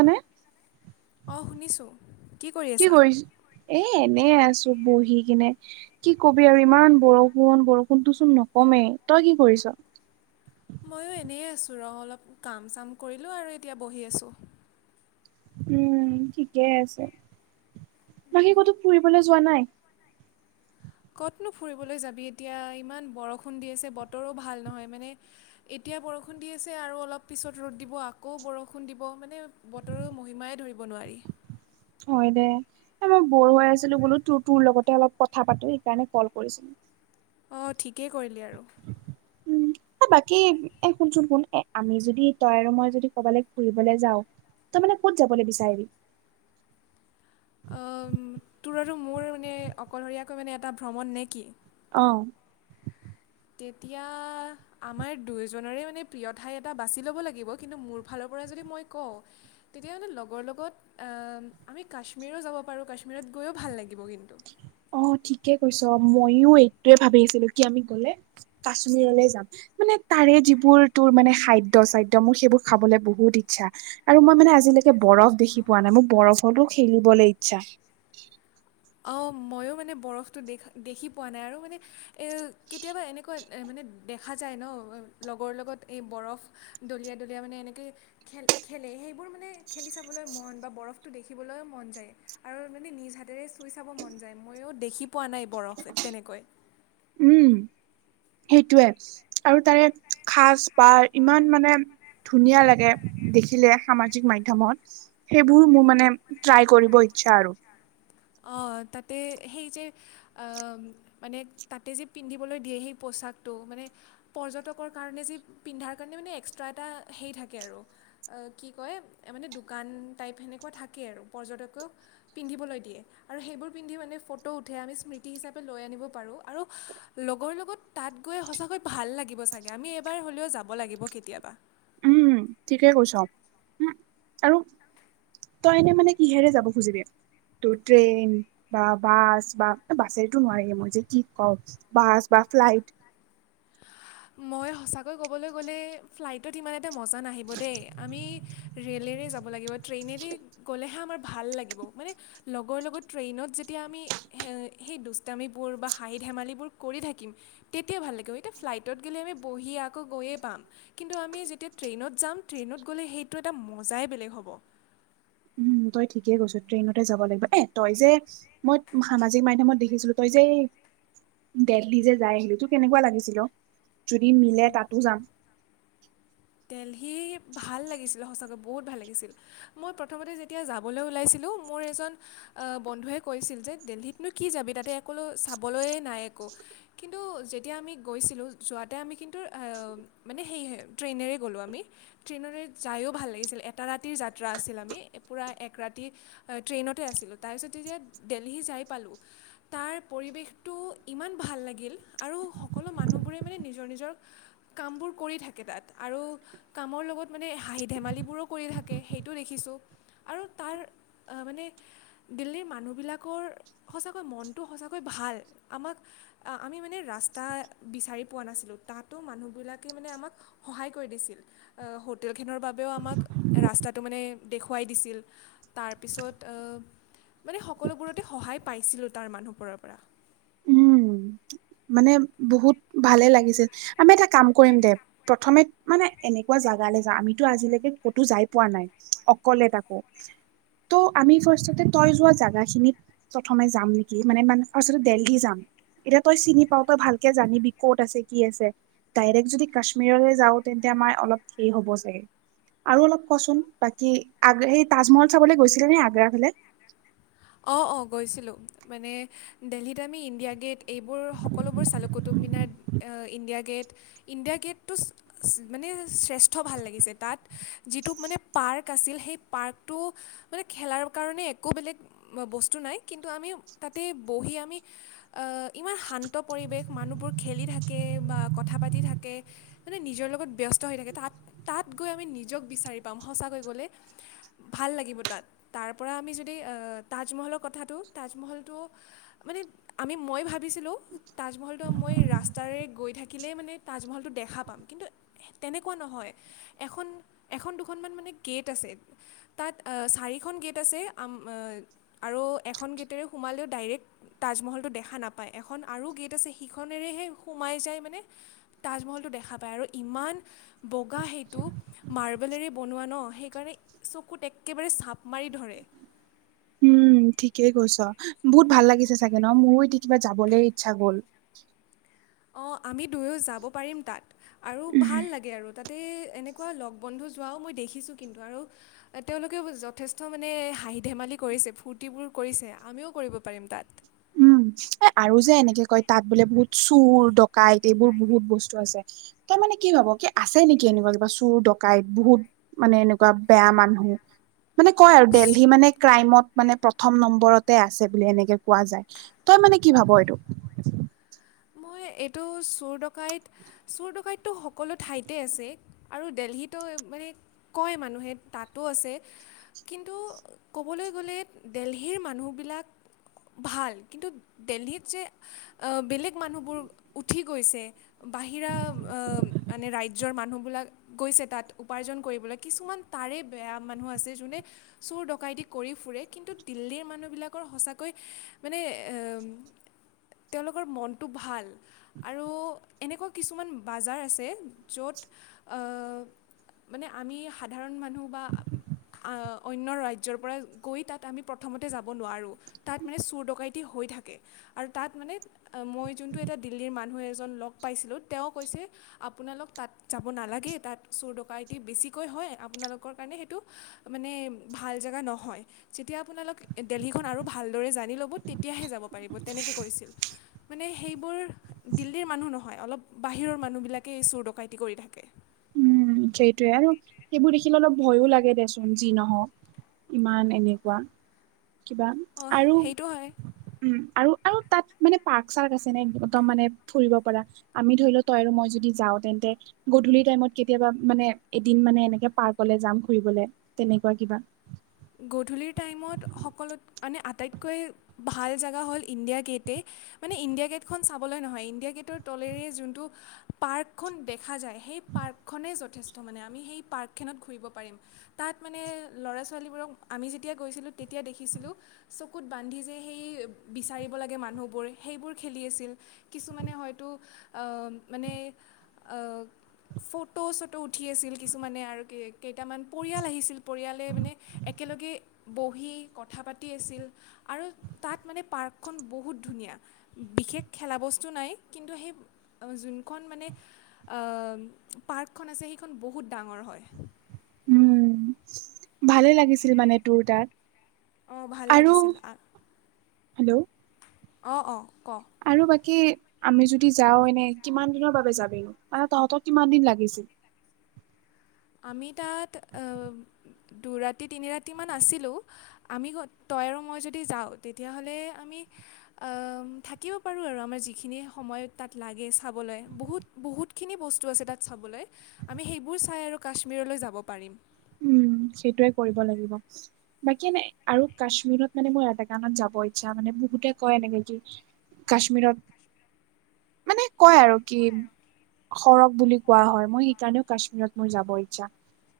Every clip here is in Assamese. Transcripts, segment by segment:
মানে অ শুনিছো। কি কৰি আছা? এ এনেই আছো বহি কিনে। কি কবি আৰু ইমান বৰষুণ বৰষুণটোচোন নকমেই তই কি কৰিছ ময়ো এনেই আছোঁ ৰ অলপ কাম চাম কৰিলোঁ আৰু এতিয়া বহি আছোঁ উম ঠিকেই আছে বাকী ক'তো ফুৰিবলৈ যোৱা নাই ক'তনো ফুৰিবলৈ যাবি এতিয়া ইমান বৰষুণ দি আছে বতৰো ভাল নহয় মানে এতিয়া বৰষুণ দি আছে আৰু অলপ পিছত ৰ'দ দিব আকৌ বৰষুণ দিব মানে বতৰো মহিমাই ধৰিব নোৱাৰি হয় দে এ মই বৰ হৈ আছিলো বোলো ত তোৰ লগতে অলপ কথা পাতো সেইকাৰণে কল কৰিছিলো অঁ ঠিকেই কৰিলি আৰু উম এ বাকী এ শুনচোন শুন এ আমি যদি তই আৰু মই যদি কৰবালে ফুৰিবলে যাও তই মানে ক'ত যাবলে বিচাৰিবি অ উম তোৰ আৰু মোৰ মানে অকলশৰীয়াকৈ মানে এটা ভ্ৰমণ নে কি অ তেতিয়াহ আমাৰ দুয়োজনৰে মানে প্ৰিয় ঠাই এটা বাছি ল'ব লাগিব কিন্তু মোৰ ফালৰ পৰা যদি মই কওঁ তেতিয়াহলে লগৰ লগত আ ম আমি কাশ্মীৰো যাব পাৰোঁ কাশ্মীৰত গৈও ভাল লাগিব কিন্তু অ ঠিকে কৈছ মইয়ো এইটোৱে ভাবি আছিলো কি আমি গলে কাশ্মীৰলে যাম মানে তাৰে যিবোৰ তোৰ মানে খাদ্য চাদ্য মোৰ সেইবোৰ খাবলে বহুত ইচ্ছা আৰু মই মানে আজিলৈকে বৰফ দেখি পোৱা নাই মোক বৰফতো খেলিবলে ইচ্ছা অঁ ময়ো মানে বৰফটো দেখা দেখি পোৱা নাই আৰু মানে এ কেতিয়াবা এনেকুৱা এ মানে দেখা যায় ন লগৰ লগত এই বৰফ দলীয়াই দলীয়াই মানে এনেকেই খেল খেলে সেইবোৰ মানে খেলি চাবলৈ মন বা বৰফটো দেখিবলৈ মন যায় আৰু মানে নিজ হাতেৰে চুই চাব মন যায় ময়ো দেখি পোৱা নাই বৰফ তেনেকৈ উম সেইটোৱে আৰু তাৰে খাজ পাৰ ইমান মানে ধুনীয়া লাগে দেখিলে সামাজিক মাধ্যয়মত সেইবোৰ মোৰ মানে ট্ৰাই কৰিব ইচ্ছা আৰু অ তাতে সেই যে আ মানে তাতে যে পিন্ধিবলৈ দিয়ে সেই পচাকটো মানে পৰ্যটকৰ কাৰণে যে পিন্ধাৰ কাৰণে মানে এক্সট্ৰা এটা হেই থাকে আৰু অ কি কয় এ মানে দোকান টাইপ সেনেকুৱা থাকে আৰু পৰ্যটকও পিন্ধিবলৈ দিয়ে আৰু সেইবোৰ পিন্ধি মানে ফটো উঠে আমি স্মৃতি হিচাপে লৈ আনিব পাৰোঁ আৰু লগৰ লগত তাত গৈ সঁচাকৈ ভাল লাগিব চাগে আমি এবাৰ হ'লেও যাব লাগিব কেতিয়াবা উম ঠিকে কৈছ উ আৰু তই এনে মানে কিহেৰে যাব খুজিবি তোৰ ট্ৰেইন বা বাছ বা বাছেটো নোৱাৰিবি মই যে কি কওঁ বাছ বা ফ্লাইট মই সঁচাকৈ ক'বলৈ গ'লে ফ্লাইটত ইমান এটা মজা নাহিব দেই আমি ৰেলেৰে যাব লাগিব ট্ৰেইনেৰে গ'লেহে আমাৰ ভাল লাগিব মানে লগৰ লগত ট্ৰেইনত যেতিয়া আমি হে সেই দুষ্টামিবোৰ বা হাঁহি ধেমালিবোৰ কৰি থাকিম তেতিয়া ভাল লাগিব এই তে ফ্লাইটত গ'লে আমি বহি আকৌ গৈয়ে পাম কিন্তু আমি যেতিয়া ট্ৰেইনত যাম ট্ৰেইনত গ'লে সেইটো এটা মজাই বেলেগ হ'ব উম তই ঠিকেই কৈছ ট্ৰেইনতে যাব লাগিব এ তই যে মই সামাজিক মাধ্যমত দেখিছিলো। তই যে এই দেল্হি যে যাই আহিলি তোৰ কেনেকুৱা লাগিছিল অ? যদি মিলে তাতো যাম। দেল্হি ভাল লাগিছিল সঁচাকৈ বহুত ভাল লাগিছিল। মই প্ৰথমতে যেতিয়া যাবলৈ ওলাইছিলোঁ, মোৰ এজন- বন্ধুৱে কৈছিল যে দেল্হিতনো কি যাবি তাতে একোলো চাবলৈয়ে নাই একো। কিন্তু যেতিয়া আমি গৈছিলোঁ, যোৱাতে আমি কিন্তু আ মানে সেয়হে- ট্ৰেইনেৰে গ'লোঁ আমি। ট্ৰেইনেৰে যায়ো ভাল লাগিছিল, এটা ৰাতিৰ যাত্ৰা আছিল আমি পোৰা এক ৰাতি- ট্ৰেইনতে আছিলোঁ। তাৰপিছত যেতিয়া দেল্হি যাই পালোঁ, তাৰ পৰিৱেশটো ইমান ভাল লাগিল, আৰু সকলো মানুহবোৰে মানে নিজৰ নিজৰ- কামবোৰ কৰি থাকে তাত। আৰু কামৰ লগত মানে হাঁহি ধেমালিবোৰো কৰি থাকে, সেইটো দেখিছোঁ। আৰু তাৰ মানে- দিল্লীৰ মানুহবিলাকৰ সঁচাকৈ মনটো সঁচাকৈ ভাল। আমাক- আমি মানে ৰাস্তা বিচাৰি পোৱা নাছিলো, তাতো মানুহবিলাকে মানে আমাক- সহায় কৰি দিছিল। হোটেলখনৰ বাবেও আমাক ৰাস্তাটো মানে দেখুৱাই দিছিল। তাৰপিছত আ মানে সকলোবোৰতে সহায় পাইছিলোঁ তাৰ মানুহবোৰৰ পৰা। উম মানে বহুত ভালে লাগিছিল। আমি এটা কাম- কৰিম দে। প্ৰথমে মানে এনেকুৱা জাগালৈ যাম আমিতো আজিলৈকে ক'তো যাই পোৱা নাই। অকলে তাকো। ত' আমি ফাৰ্ষ্টতে তই যোৱা জাগা খিনিত, প্ৰথমে যাম নেকি, মানে মানে ফাৰ্ষ্ট দেল্হি যাম। এতিয়া তই চিনি পাও। তই ভালকে জানিবি ক'ত আছে কি আছে। ডাইৰেক্ট যদি কাশ্মীৰলৈ যাওঁ তেন্তে আমাৰ অলপ হেৰি হ'ব চাগে। আৰু অলপ কচোন বাকী আগ সেই তাজমহল চাবলৈ গৈছিলে নে আগ্ৰা ফালে? অঁ অঁ গৈছিলোঁ। মানে দেল্হিত আমি ইণ্ডিয়া গেট- এইবোৰ সকলোবোৰ চালোঁ। কুটুমমিনাৰ, ইণ্ডিয়া গেট, ইণ্ডিয়া গেটটো- মানে শ্ৰেষ্ঠ ভাল লাগিছে। তাত যিটো মানে পাৰ্ক আছিল, সেই পাৰ্কটো- মানে খেলাৰ কাৰণে একো বেলেগ বস্তু নাই। কিন্তু আমি তাতে বহি আমি ইমান শান্ত পৰিৱেশ, মানুহবোৰ খেলি থাকে, বা কথা পাতি থাকে, মানে নিজৰ লগত ব্যস্ত হৈ থাকে। তাত তাত গৈ আমি নিজক বিচাৰি পাম সঁচাকৈ গ'লে। ভাল লাগিব তাত। তাৰ পৰা আমি যদি তাজমহলৰ কথাটো তাজমহলটো, মানে আমি মই ভাবিছিলোঁ তাজমহলটো মই ৰাস্তাৰে গৈ থাকিলেই মানে- তাজমহলটো দেখা পাম। কিন্তু, তেনেকুৱা নহয়। এখন এখন দুখনমান মানে গেট আছে। তাত আ চাৰিখন গেট আছে। আৰু এখন গেটেৰে সোমালেও ডাইৰেক্ট তাজমহলটো দেখা নাপায়। এখন আৰু গেট আছে সিখনেৰেহে সোমাই যায় মানে, তাজমহলটো দেখা পায়। আৰু ইমান বগা সেইটো। মাৰ্বলেৰে বনোৱা ন, সেইকাৰণে চকুত একেবাৰে চাপ মাৰি ধৰে। উম ঠিকেই কৈছ। বহুত ভাল লাগিছে চাগে ন মোৰো এতিয়া কিবা যাবলৈ ইচ্ছা গ'ল। অঁ আমি দুয়ো যাব পাৰিম তাত। আৰু ভাল লাগে আৰু তাত- তাতে এনেকুৱা লগ বন্ধু যোৱাও মই দেখিছোঁ কিন্তু আৰু, তেওঁলোকেও যথেষ্ট মানে হাঁহি ধেমালি কৰিছে, ফূৰ্তিবোৰ কৰিছে, আমিও কৰিব পাৰিম তাত। উম, এ আৰু যে এনেকে কয় তাত বোলে বহুত চুৰ, ডকাইত, এইবোৰ বহুত বস্তু আছে। তাৰ মানে কি ভাব কি আছে নেকি এনেকুৱা কিবা চোৰ ডকাইত বহুত? মানে এনেকুৱা বেয়া মানুহ মানে কয় আৰু দেলহি মানে ক্ৰাইমত মানে প্ৰথম নম্বৰতে আছে বুলি এনেকে কোৱা যায়। তই মানে কি ভাব এইটো? মই এইটো চোৰ ডকাইত চোৰ ডোকাইতটো সকলো ঠাইতে আছে আৰু দেলহিটো মানে কয় মানুহে তাতো আছে। কিন্তু ক'বলৈ গ'লে দেলহিৰ মানুহবিলাক ভাল কিন্তু দেলহিত যে আ বেলেগ মানুহবোৰ উঠি গৈছে। বাহিৰা আ মানে ৰাজ্যৰ মানুহবিলাক গৈছে, তাত উপাৰ্জন কৰিবলৈ কিছুমান তাৰে বেয়া মানুহ আছে যোনে চোৰ ডকাইতি কৰি ফুৰে কিন্তু দিল্লীৰ মানুহবিলাকৰ সঁচাকৈ মানে এম তেওঁলোকৰ মন টো ভাল আৰু এনেকুৱা কিছুমান বাজাৰ আছে, য'ত আ মানে আমি সাধাৰণ মানুহ বা আ অন্য ৰাজ্যৰ পৰা গৈ তাত আমি প্ৰথমতে যাব নোৱাৰোঁ। তাত মানে চোৰ ডকাইটি হৈ থাকে আৰু তাত মানে আ মই যোনটো এটা দিল্লীৰ মানুহ এজন লগ পাইছিলোঁ তেওঁ কৈছে আপোনালোক তাত যাব নালাগে, তাত চোৰ ডকাইটি বেছিকৈ হয়। আপোনালোকৰ কাৰণে সেইটো মানে ভাল জেগা নহয়। যেতিয়া আপোনালোক দেলহিখন আৰু ভালদৰে জানি ল'ব তেতিয়াহে যাব পাৰিব তেনেকে কৈছিল। মনে সেইবোৰ দিল্লীৰ মানুহ নহয় অলপ বাহিৰৰ মানুহবিলাকেই চোৰ ডকাইটি কৰি থাকে। যেইটোয়ে আৰু সেইবোৰ দেখিলে অলপ ভয়ো লাগে দেচোন যি নহওক। ইমান এনেকুৱা কিবা অঁ আৰু সেইটো হয় উম আৰু, আৰুত তাত মানে পাৰ্ক চাৰ্ক আছে নে একদম মানে ফুৰিব পাৰা আমি ধৰি ল তই আৰু মই যদি যাওঁ তেন্তে গধূলি টাইমত কেত- কেতিয়াবা মানে এদিন মানে এনেকে পাৰ্কলে যাম ফুৰিবলে তেনেকুৱা কিবা? গধূলিৰ টাইমত সকলোত মানে আটাইতকৈ ভাল জেগা হ'ল ইণ্ডিয়া গেইটেই মানে ইণ্ডিয়া গেটখন চাবলৈ নহয় ইণ্ডিয়া গেটৰ তলেৰে যোনটো পাৰ্কখন দেখা যায়, সেই পাৰ্কখনেই যথেষ্ট মানে আমি সেই পাৰ্কখেনত ঘূৰিব পাৰিম। তাত মানে ল'ৰা-ছোৱালীবোৰক আমি যেতিয়া গৈছিলোঁ তেতিয়া দেখিছিলোঁ চকুত বান্ধি যে সেই বিচাৰিব লাগে মানুহবোৰ সেইবোৰ খেলি আছিল। কিছুমানে হয়তো অ মানে অ ফটো চটো উঠি আছিল কিছুমানে আৰু কেই কেইটামান পৰিয়াল আহিছিল, পৰিয়ালে মানে একেলগে বহি কথা পাতি আছিল আৰু তাত মানে পাৰ্কখন বহুত ধুনীয়া। বিশেষ খেলা বস্তু নাই কিন্তু সেই যোনখন মানে আ পাৰ্কখন আছে সেইখন বহুত ডাঙৰ হয়। উম ভালে লাগিছিল মানে তোৰ তাত অঁ ভাল আৰু হেল্ল' অ অ, ক? আৰু বাকী আমি যদি যাওঁ এনে কিমান দিনৰ বাবে যাবিনো। মানে তহঁতৰ কিমান দিন লাগিছিল? আমি তাত আ দুৰাতি তিনি ৰাতিমান আছিলো। আমি গত তই আৰু মই যদি যাওঁ তেতিয়া হ'লে আমি আ থাকিব পাৰোঁ আৰু আমাৰ যিখিনি সময় তাত লাগে চাবলৈ বহুত বহুতখিনি বস্তু আছে তাত চাবলৈ আমি সেইবোৰ চাই আৰু কাশ্মীৰলৈ যাব পাৰিম। উম, সেইটোৱে কৰিব লাগিব। বাকী নাই আৰু কাশ্মীৰত মানে মোৰ এটা কানত যাব ইচ্ছা মানে বহুতে কয় এনেকে যে কাশ্মীৰত মানে কয় আৰু কি সৰগ বুলি কোৱা হয়। মই সেইকাৰণেও কাশ্মীৰত মোৰ যাবৰ ইচ্ছা,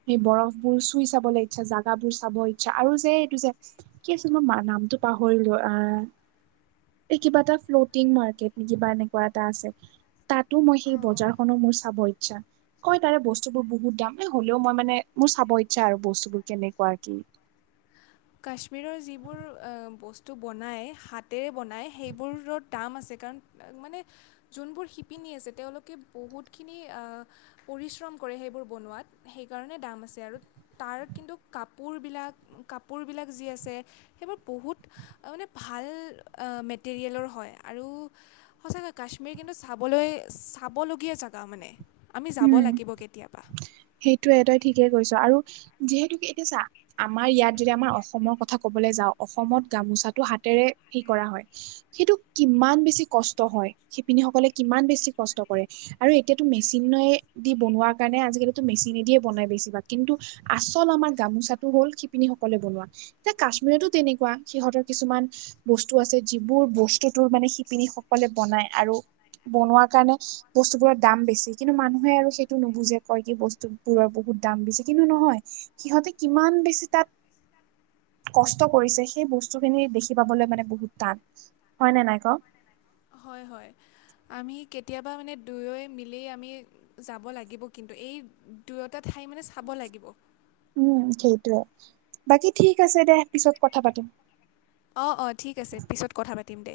সেই বৰফ বোৰ চুই চাবলৈ ইচ্ছা, জাগাবোৰ চাব ইচ্ছা আৰু যে এইটো যে কি আছিল মই মাৰ নামটো পাহৰিলোঁ আ এই কিবা এটা ফ্লটিং মাৰ্কেট নি কিবা এনেকুৱা এটা আছে? তাতো মই সেই পাৰিম বজাৰখনো মোৰ চাব ইচ্ছা, কয় তাৰে বস্তুবোৰ বহুত দাম এ হ'লেও মই মানে মোৰ চাব ইচ্ছা আৰু বস্তুবোৰ কেনেকুৱা কি? কাশ্মীৰৰ যিবোৰ এ বস্তু বনায় হাতেৰে বনায় সেইবোৰৰ দাম আছে কাৰণ আ মানে যোনবোৰ শিপিনী আছে, তেওঁলোকে বহুতখিনি আ পৰিশ্ৰম কৰে সেইবোৰ বনোৱাত সেইকাৰণে দাম আছে আৰু তাৰ কিন্তু কাপোৰবিলাক - কাপোৰবিলাক যি আছে সেইবোৰ বহুত আ মানে ভাল আ মেটেৰিয়েলৰ হয় আৰু সঁচাকৈ কাশ্মীৰ কিন্তু চাবলৈ চাবলগীয়া জেগা মানে। আমি যাব উম লাগিব কেতিয়াবা। সেইটোয়ে তই ঠিকে কৈছ আৰু যিহেতুক এতিয়া চা আমাৰ ইয়াত যদি আমাৰ অসমৰ কথা ক'বলৈ যাওঁ। অসমত গামোচাটো হাতেৰে সেই কৰা হয় সেইটো কিমান বেছি কষ্ট হয়, শিপিনীসকলে কিমান বেছি কষ্ট কৰে। আৰু এতিয়াতো মেচিনে দি বনোৱাৰ কাৰণে আজিকালিতো মেচিনেদিয়ে বনাই বেছিভাগ কিন্তু আচল আমাৰ গামোচাটো হ'ল শিপিনীসকলে বনোৱা। এতিয়া কাশ্মীৰতো তেনেকুৱা সিহঁতৰ কিছুমান বস্তু আছে যিবোৰ বস্তুতো মানে শিপিনীসকলে বনাই আৰু বনোৱাৰ কাৰণে বস্তুবোৰৰ দাম বেছি। কিন্তু মানুহে আৰু সেইটো নুবুজে, কয় কি বস্তুবোৰৰ বহুত দাম বেছি কিন্তু নহয় সিহঁতে কিমান বেছি তাত কষ্ট কৰিছে, সেই বস্তুখিনি দেখি পাবলৈ মানে বহুত টান, হয় নে নাই ক? হয় হয়, আমি কেতিয়াবা মানে দুয়ই মিলি আমি যাব লাগিব কিন্তু এই দুয়োটা ঠাই মানে চাব লাগিব। উম সেইটোয়ে। বাকী ঠিক আছে দে পিছত কথা পাতিম। অ অ ঠিক আছে, পিছত কথা পাতিম দে।